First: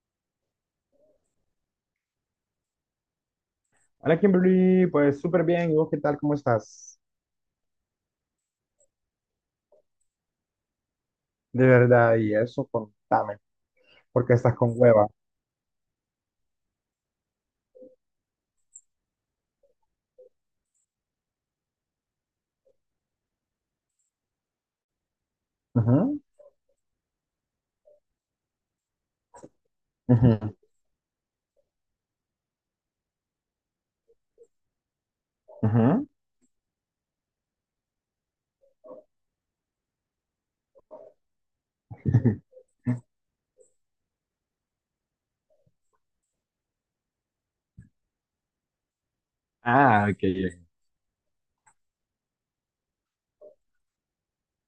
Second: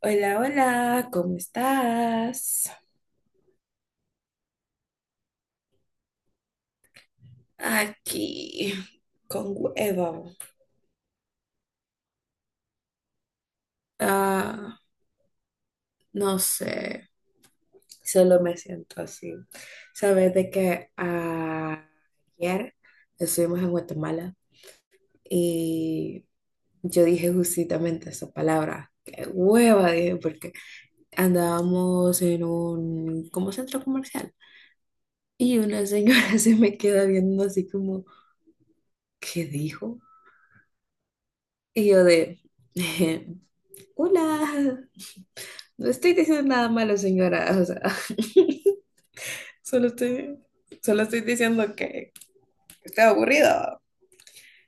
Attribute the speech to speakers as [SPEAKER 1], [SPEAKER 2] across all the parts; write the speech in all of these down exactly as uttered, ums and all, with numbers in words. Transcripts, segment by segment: [SPEAKER 1] Hola, hola, ¿cómo estás?
[SPEAKER 2] Hola Kimberly, pues súper bien. ¿Y vos qué tal? ¿Cómo estás?
[SPEAKER 1] Aquí, con huevo.
[SPEAKER 2] De verdad, y eso, contame. ¿Por qué estás con
[SPEAKER 1] Ah,
[SPEAKER 2] hueva?
[SPEAKER 1] no sé, solo me siento así. Sabes de que ayer estuvimos en Guatemala
[SPEAKER 2] Ujú,
[SPEAKER 1] y yo dije justamente esa palabra. Qué hueva, dije,
[SPEAKER 2] ujú,
[SPEAKER 1] porque andábamos en un como centro comercial y una señora
[SPEAKER 2] ujú.
[SPEAKER 1] se me queda viendo así como, ¿qué dijo? Y yo de... Hola, no estoy diciendo nada malo, señora. O sea, solo
[SPEAKER 2] Ah, ok.
[SPEAKER 1] estoy, solo estoy diciendo que está aburrido.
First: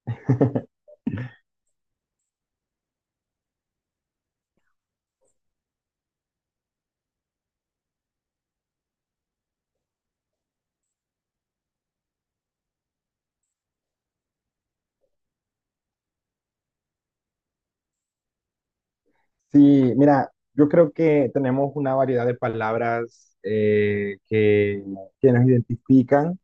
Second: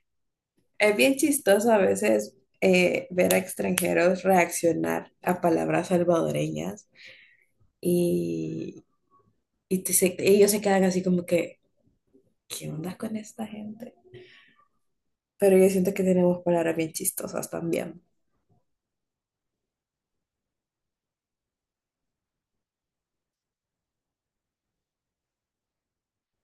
[SPEAKER 1] Es bien chistoso a veces eh, ver a extranjeros reaccionar a palabras salvadoreñas y, y te se- ellos se quedan así como que, ¿qué onda con esta gente? Pero yo siento que tenemos palabras bien chistosas también.
[SPEAKER 2] Sí, mira, yo creo que tenemos una variedad de palabras eh, que, que nos identifican,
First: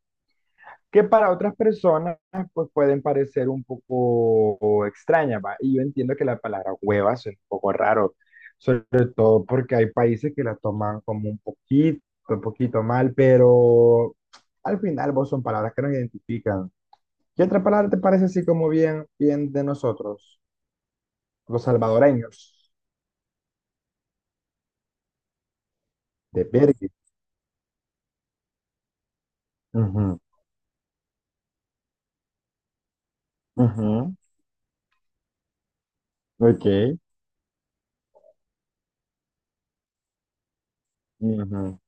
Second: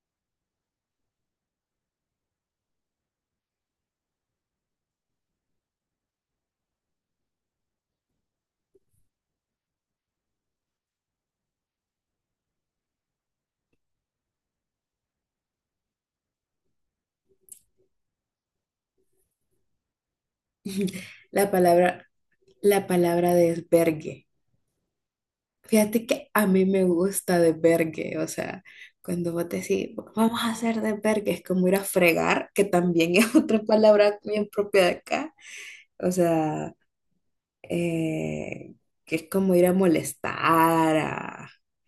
[SPEAKER 2] que para otras personas pues pueden parecer un poco extrañas, ¿va? Y yo entiendo que la palabra hueva es un poco raro, sobre todo porque hay países que la toman como un poquito, un poquito mal, pero al final vos son palabras que nos identifican. ¿Qué otra palabra te parece así como bien, bien de nosotros,
[SPEAKER 1] La
[SPEAKER 2] los
[SPEAKER 1] palabra
[SPEAKER 2] salvadoreños?
[SPEAKER 1] la palabra desvergue. Fíjate que
[SPEAKER 2] De
[SPEAKER 1] a
[SPEAKER 2] Uf,
[SPEAKER 1] mí me
[SPEAKER 2] Bergue.
[SPEAKER 1] gusta desvergue, o sea, cuando vos decís,
[SPEAKER 2] Ujú,
[SPEAKER 1] vamos a hacer desvergue, es como ir a fregar, que también es otra
[SPEAKER 2] ujú,
[SPEAKER 1] palabra bien propia de acá, o sea,
[SPEAKER 2] ok,
[SPEAKER 1] eh, que es como ir a molestar, a, a
[SPEAKER 2] ujú.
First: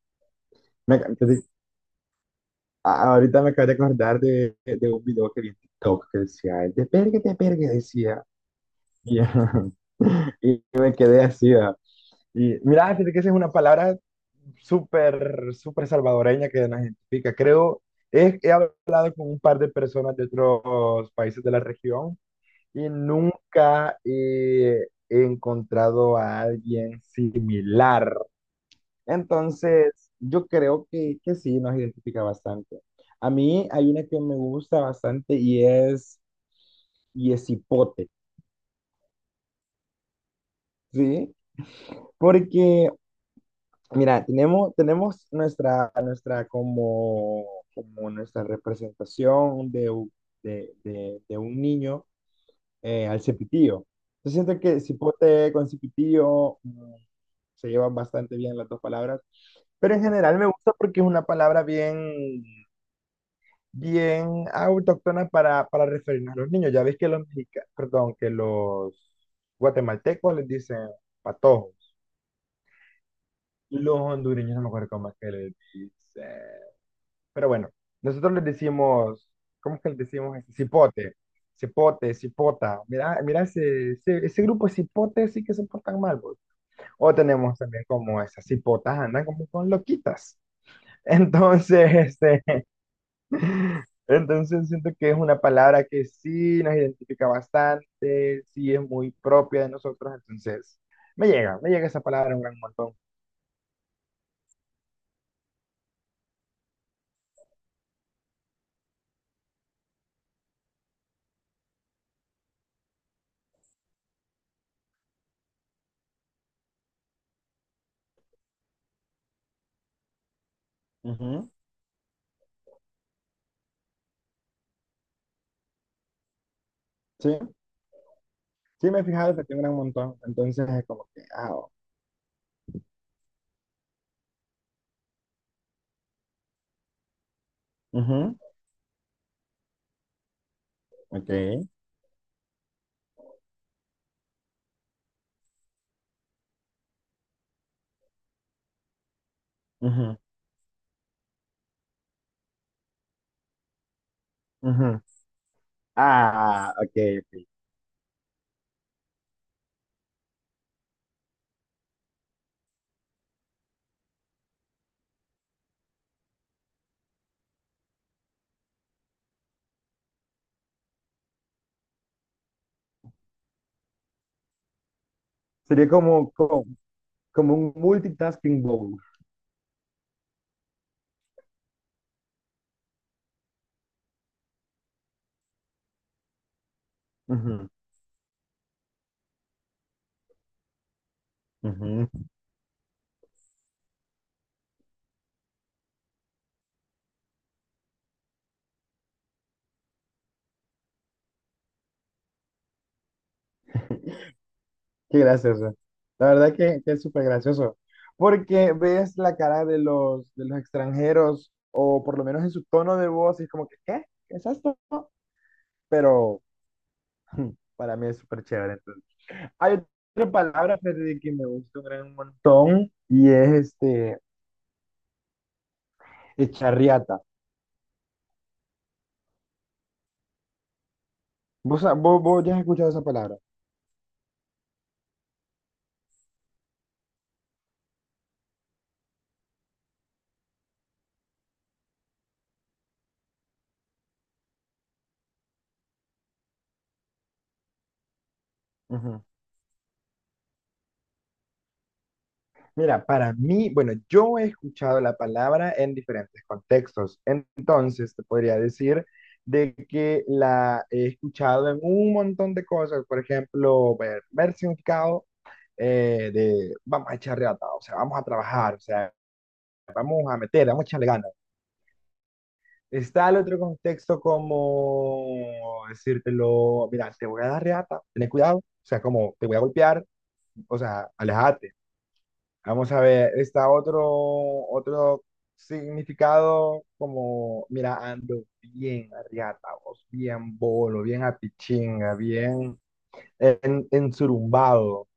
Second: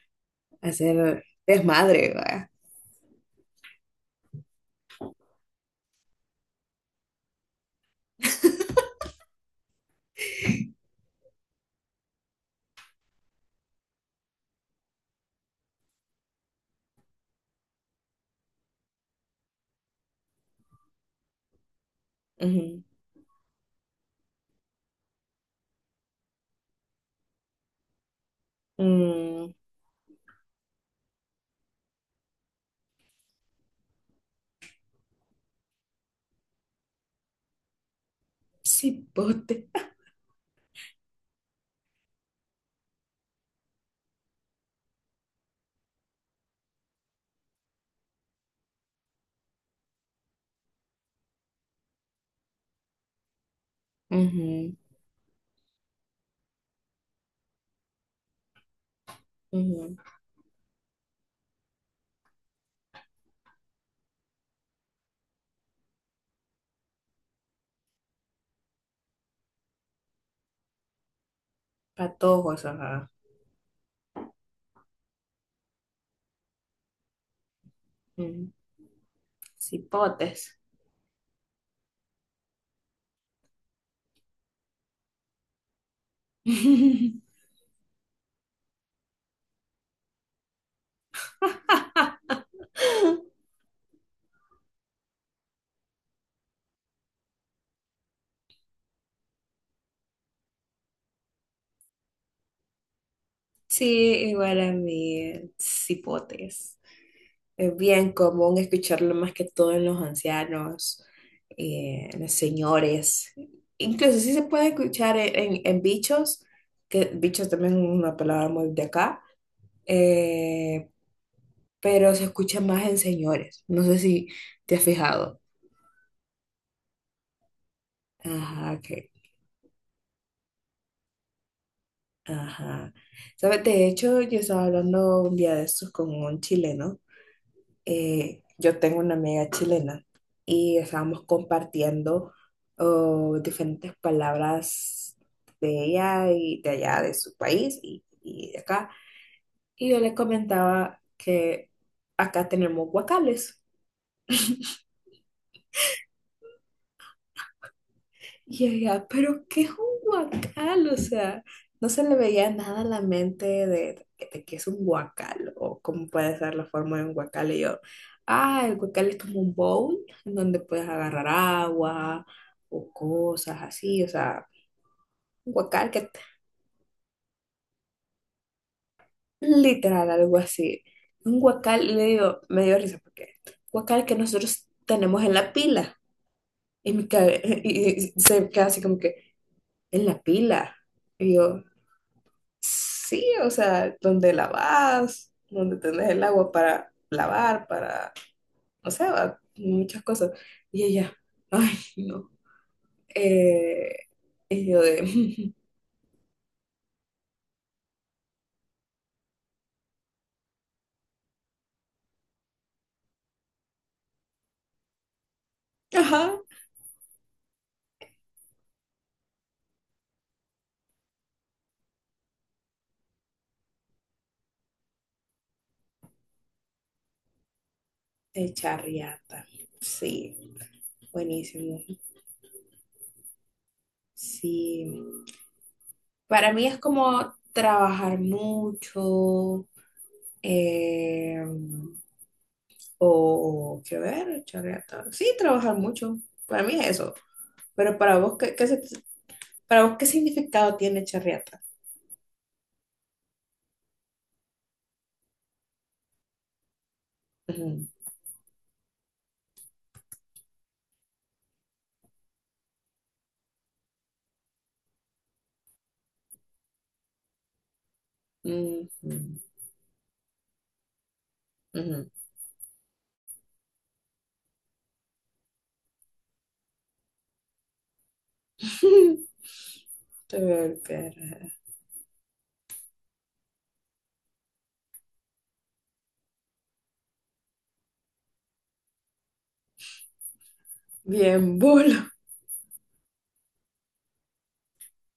[SPEAKER 2] Me,
[SPEAKER 1] hacer desmadre, ¿verdad?
[SPEAKER 2] Ah, ahorita me acabo de acordar de, de un video que vi en TikTok que decía, "el de pergue, de pergue", decía. Y, y me quedé así. Ah. Y mira, fíjate que esa es una palabra súper, súper salvadoreña que nos identifica. Creo, he, he hablado con un par de personas de otros países de la región
[SPEAKER 1] Ujú.
[SPEAKER 2] y nunca eh, he encontrado a alguien similar,
[SPEAKER 1] Mm,
[SPEAKER 2] entonces, yo creo que, que, sí, nos identifica bastante. A mí hay una que me gusta bastante y es, y es hipote,
[SPEAKER 1] cipote.
[SPEAKER 2] ¿sí? Porque, mira, tenemos, tenemos nuestra, nuestra como, como nuestra representación de, u- de, de, de un niño eh, al cepitillo. Yo siento
[SPEAKER 1] Ujú,
[SPEAKER 2] que cipote con cepitillo mm, se llevan bastante bien las dos palabras, pero
[SPEAKER 1] ujú.
[SPEAKER 2] en general me gusta porque es una palabra bien bien autóctona para, para referirnos a los niños. Ya ves que los mexicanos, perdón, que los guatemaltecos les dicen patojos.
[SPEAKER 1] Patojos, ajá.
[SPEAKER 2] Los hondureños no me acuerdo cómo es que les dicen. Pero bueno, nosotros les
[SPEAKER 1] Ujú.
[SPEAKER 2] decimos, ¿cómo es que les decimos?
[SPEAKER 1] Cipotes.
[SPEAKER 2] Cipote, cipote, cipota. Mira, mira ese, ese, ese grupo de cipotes sí que se portan mal, pues. O tenemos también como esas cipotas andan como con loquitas. Entonces, este, Entonces siento que es una palabra que sí nos identifica bastante, sí es muy propia de nosotros, entonces me llega, me llega esa palabra un gran montón.
[SPEAKER 1] Sí, igual a mí, eh, cipotes. Es bien común escucharlo más que todo en los ancianos, eh, en los señores. Incluso sí se puede escuchar en, en- en bichos, que bichos también es una palabra muy de acá, eh,
[SPEAKER 2] Ujú,
[SPEAKER 1] pero se escucha más en señores. No sé si te has fijado.
[SPEAKER 2] sí,
[SPEAKER 1] Ajá,
[SPEAKER 2] sí me he
[SPEAKER 1] que,
[SPEAKER 2] fijado que tiene un gran montón. Entonces es como que, ah, oh,
[SPEAKER 1] ajá. ¿Sabes? De hecho, yo estaba hablando un día de estos con un chileno.
[SPEAKER 2] ujú,
[SPEAKER 1] Eh, yo tengo una amiga chilena y estábamos
[SPEAKER 2] ok,
[SPEAKER 1] compartiendo oh, diferentes palabras de ella y de allá, de su país y, y de acá. Y yo le
[SPEAKER 2] ujú,
[SPEAKER 1] comentaba que acá tenemos guacales.
[SPEAKER 2] ujú. Ah, ok, ok.
[SPEAKER 1] Y ella, pero qué es un guacal, o sea, no se le veía nada a la mente de, de que es un guacal o cómo puede ser la forma de un guacal. Y yo, ah, el guacal es como un bowl en donde puedes agarrar agua o cosas así, o sea, un
[SPEAKER 2] Sería
[SPEAKER 1] guacal que
[SPEAKER 2] como, como, como un multitasking bowl.
[SPEAKER 1] literal algo así. Un guacal, y le digo, me dio risa porque guacal que nosotros tenemos en la pila. Y, mi cabe-
[SPEAKER 2] Ujú,
[SPEAKER 1] y y- se queda así como que, en la pila. Y yo,
[SPEAKER 2] ujú.
[SPEAKER 1] sí, o sea, donde lavas, donde tenés el agua para lavar, para, no sé, va, muchas cosas. Y ella, ay, no. Eh, y yo
[SPEAKER 2] Qué
[SPEAKER 1] de,
[SPEAKER 2] gracioso. La verdad que, que es súper gracioso. Porque ves la cara de los, de los extranjeros, o por lo menos en su tono de voz, y es como que, ¿qué? ¿Qué es esto?
[SPEAKER 1] ajá,
[SPEAKER 2] Pero para mí es súper chévere, entonces. Hay otra palabra, Freddy, que me gusta un gran montón, y es este, echarriata.
[SPEAKER 1] el charriata. Sí, buenísimo.
[SPEAKER 2] ¿Vos, vos, vos ya has escuchado esa palabra?
[SPEAKER 1] Sí, para mí es como trabajar mucho, eh, o, qué ver, charriata. Sí, trabajar mucho. Para mí es eso. Pero para vos, ¿qué, qué se, ¿Para vos qué significado tiene chorriata?
[SPEAKER 2] Mira, para mí, bueno, yo he escuchado la palabra en diferentes contextos,
[SPEAKER 1] Ujú,
[SPEAKER 2] entonces te podría decir de que la he escuchado en un montón de cosas, por ejemplo, ver, ver, significado eh, de vamos a echar reata, o sea, vamos a trabajar, o
[SPEAKER 1] ujú,
[SPEAKER 2] sea, vamos a meter, vamos a echarle ganas.
[SPEAKER 1] ujú.
[SPEAKER 2] Está el otro contexto como decírtelo, mira, te voy a dar reata, ten cuidado, o sea, como te voy a golpear, o sea,
[SPEAKER 1] Torperra.
[SPEAKER 2] alejate. Vamos a ver, está otro, otro significado como, mira, ando bien arriata, vos, bien bolo, bien
[SPEAKER 1] Bien, bolo.
[SPEAKER 2] apichinga, bien en, ensurumbado,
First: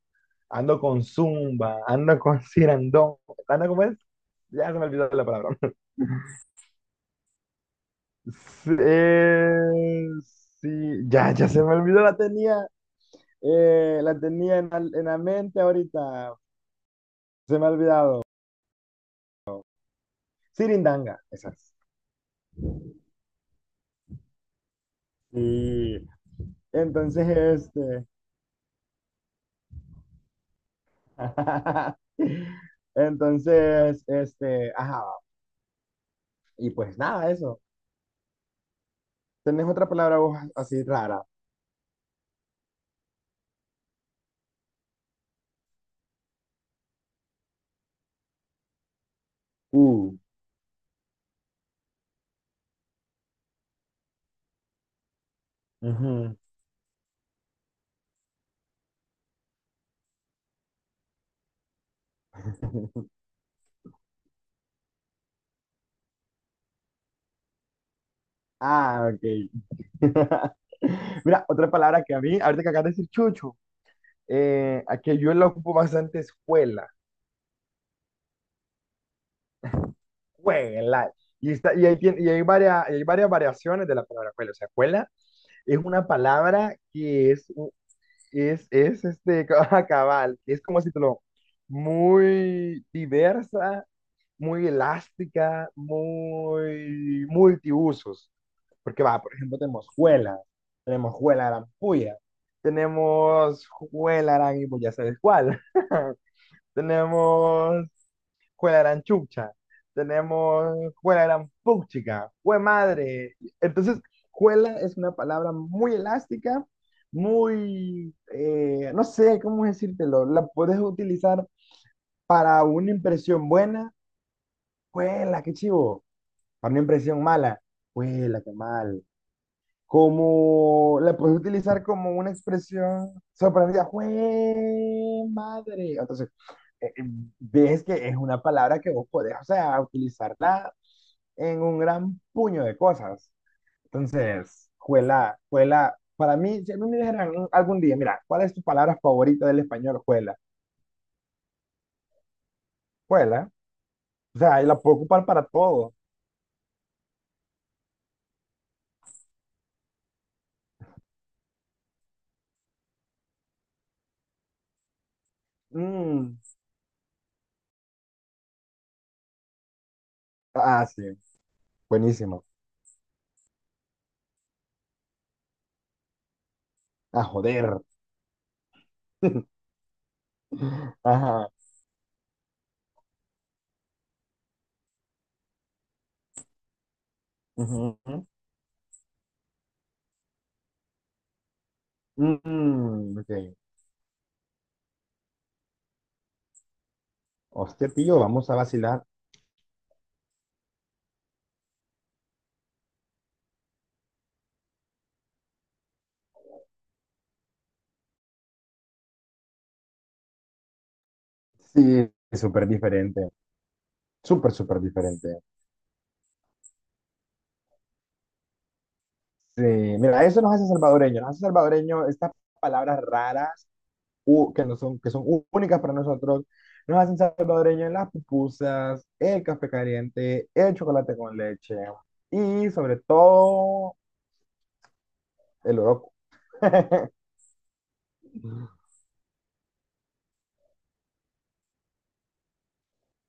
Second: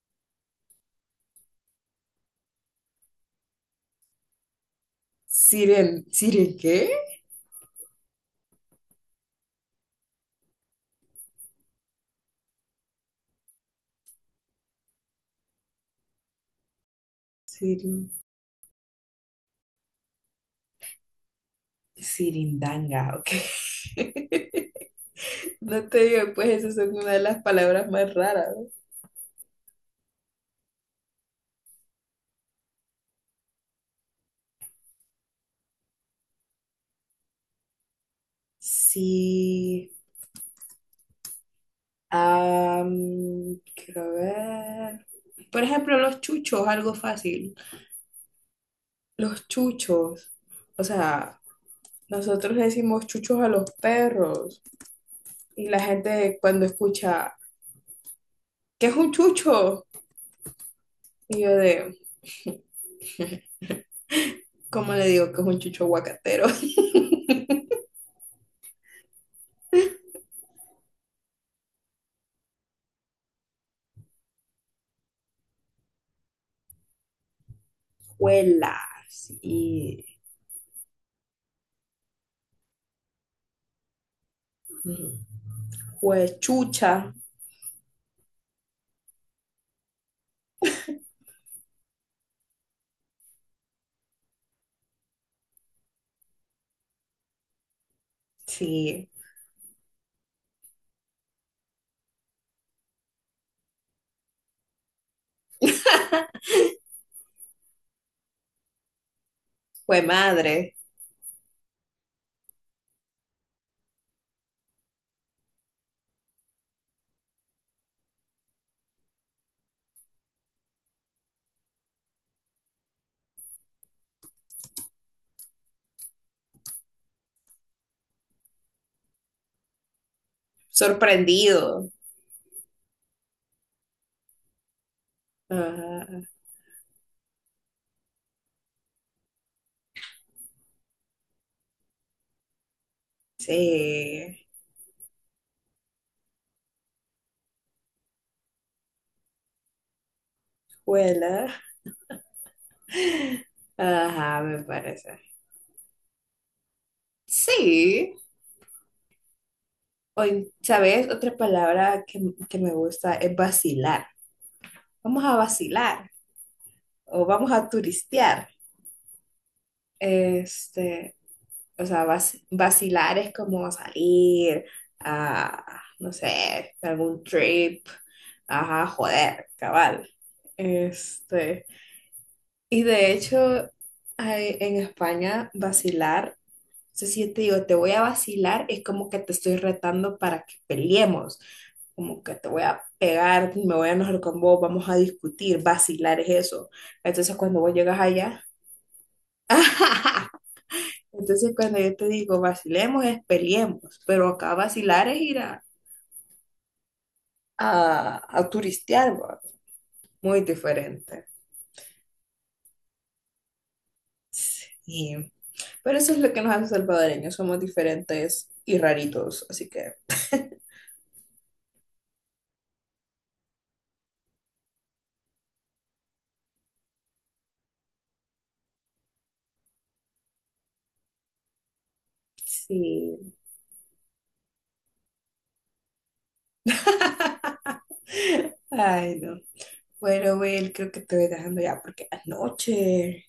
[SPEAKER 2] ando con zumba, ando con cirandón, ando como es, ya se me olvidó la palabra.
[SPEAKER 1] Siren, ¿siren qué?
[SPEAKER 2] Sí, eh, sí, ya, ya se me olvidó, la tenía, eh, la tenía en, la- en la mente ahorita, se me ha
[SPEAKER 1] Sirin,
[SPEAKER 2] olvidado. Sirindanga, esas.
[SPEAKER 1] sirindanga, ok. No te
[SPEAKER 2] Sí.
[SPEAKER 1] digo, pues esas son una de
[SPEAKER 2] Entonces,
[SPEAKER 1] las palabras
[SPEAKER 2] este,
[SPEAKER 1] más raras. ¿No?
[SPEAKER 2] entonces, este, ajá, y pues nada, eso. ¿Tenés otra
[SPEAKER 1] Sí.
[SPEAKER 2] palabra vos así rara?
[SPEAKER 1] Am, quiero ver. Por ejemplo, los chuchos, algo fácil. Los
[SPEAKER 2] Uh.
[SPEAKER 1] chuchos. O sea, nosotros decimos chuchos a los perros. Y la gente
[SPEAKER 2] Ujú.
[SPEAKER 1] cuando escucha, ¿qué es un chucho? Y yo de, ¿cómo le digo que es un chucho aguacatero?
[SPEAKER 2] Ah, ok. Mira, otra palabra que a mí, ahorita que acabas de decir chucho, eh, a que yo la ocupo bastante es cuela,
[SPEAKER 1] Juelas y
[SPEAKER 2] cuela. Y, está, y, hay, tien- y hay, varias, y hay varias variaciones de la palabra cuela. O sea, cuela es una palabra
[SPEAKER 1] juechucha,
[SPEAKER 2] que es, Es, es este ca- cabal, es como si te lo muy diversa, muy elástica, muy multiusos. Porque
[SPEAKER 1] sí,
[SPEAKER 2] va, por ejemplo, tenemos juela, tenemos juela arampuya, tenemos juela arampuya, ya sabes cuál. Tenemos juega gran chucha,
[SPEAKER 1] fue madre,
[SPEAKER 2] tenemos juega gran puchica, jue madre. Entonces, juela es una palabra muy elástica, muy, eh, no sé cómo decírtelo, la puedes utilizar para una impresión buena, juela, qué chivo, para una impresión mala, juela, qué mal, como la puedes utilizar
[SPEAKER 1] sorprendido,
[SPEAKER 2] como una expresión sorprendida, ¡jue madre! Entonces,
[SPEAKER 1] ajá,
[SPEAKER 2] eh, eh, ves que es una palabra que vos podés, o sea, utilizarla en un gran puño de cosas.
[SPEAKER 1] sí,
[SPEAKER 2] Entonces, juela, juela, para mí, si a mí me dijeran un- algún día, mira, ¿cuál es tu palabra favorita del español? Juela,
[SPEAKER 1] juela,
[SPEAKER 2] juela, o
[SPEAKER 1] ajá,
[SPEAKER 2] sea,
[SPEAKER 1] me
[SPEAKER 2] y la puedo
[SPEAKER 1] parece.
[SPEAKER 2] ocupar para todo.
[SPEAKER 1] Sí, o, ¿sabes? Otra palabra que, que me gusta es vacilar. Vamos a vacilar
[SPEAKER 2] Mm,
[SPEAKER 1] o vamos a turistear.
[SPEAKER 2] ah, sí,
[SPEAKER 1] Este, o sea, vac-
[SPEAKER 2] buenísimo.
[SPEAKER 1] vacilar es como salir a, no sé, algún
[SPEAKER 2] A joder.
[SPEAKER 1] trip, ajá, joder, cabal.
[SPEAKER 2] Ajá.
[SPEAKER 1] Este, y de hecho, hay- en España, vacilar, o sea, si yo te digo, te voy
[SPEAKER 2] Ujú.
[SPEAKER 1] a vacilar, es como que te estoy retando para que peleemos, como que te voy a
[SPEAKER 2] Mm, ok.
[SPEAKER 1] pegar, me voy a enojar con vos, vamos a discutir, vacilar es eso. Entonces, cuando vos
[SPEAKER 2] Hostia,
[SPEAKER 1] llegas
[SPEAKER 2] tío,
[SPEAKER 1] allá,
[SPEAKER 2] vamos a vacilar.
[SPEAKER 1] entonces, cuando yo te digo vacilemos, es peleemos, pero acá vacilar es ir a, a, a turistear, ¿va? Muy diferente.
[SPEAKER 2] Sí, es súper diferente. Súper, súper diferente.
[SPEAKER 1] Sí. Pero eso es lo que nos hace salvadoreños, somos diferentes y raritos,
[SPEAKER 2] Sí,
[SPEAKER 1] así que
[SPEAKER 2] mira, eso nos hace salvadoreños. Nos hace salvadoreños estas palabras raras u- que, no son, que son ú- únicas para nosotros. Nos hacen salvadoreños las pupusas, el café caliente, el chocolate con leche y sobre
[SPEAKER 1] sí.
[SPEAKER 2] todo el oroco.
[SPEAKER 1] Ay, no. Bueno, Will, creo que te voy dejando ya porque es noche.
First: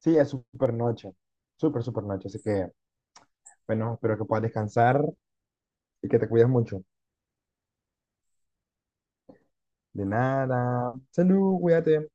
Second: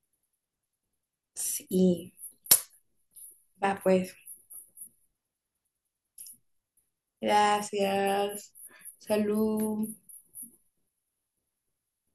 [SPEAKER 2] Sí, es súper noche. Súper, súper
[SPEAKER 1] Sí.
[SPEAKER 2] noche. Así que,
[SPEAKER 1] Va,
[SPEAKER 2] bueno,
[SPEAKER 1] pues.
[SPEAKER 2] espero que puedas descansar y que te cuides mucho.
[SPEAKER 1] Gracias. Salud.
[SPEAKER 2] De nada. Salud, cuídate.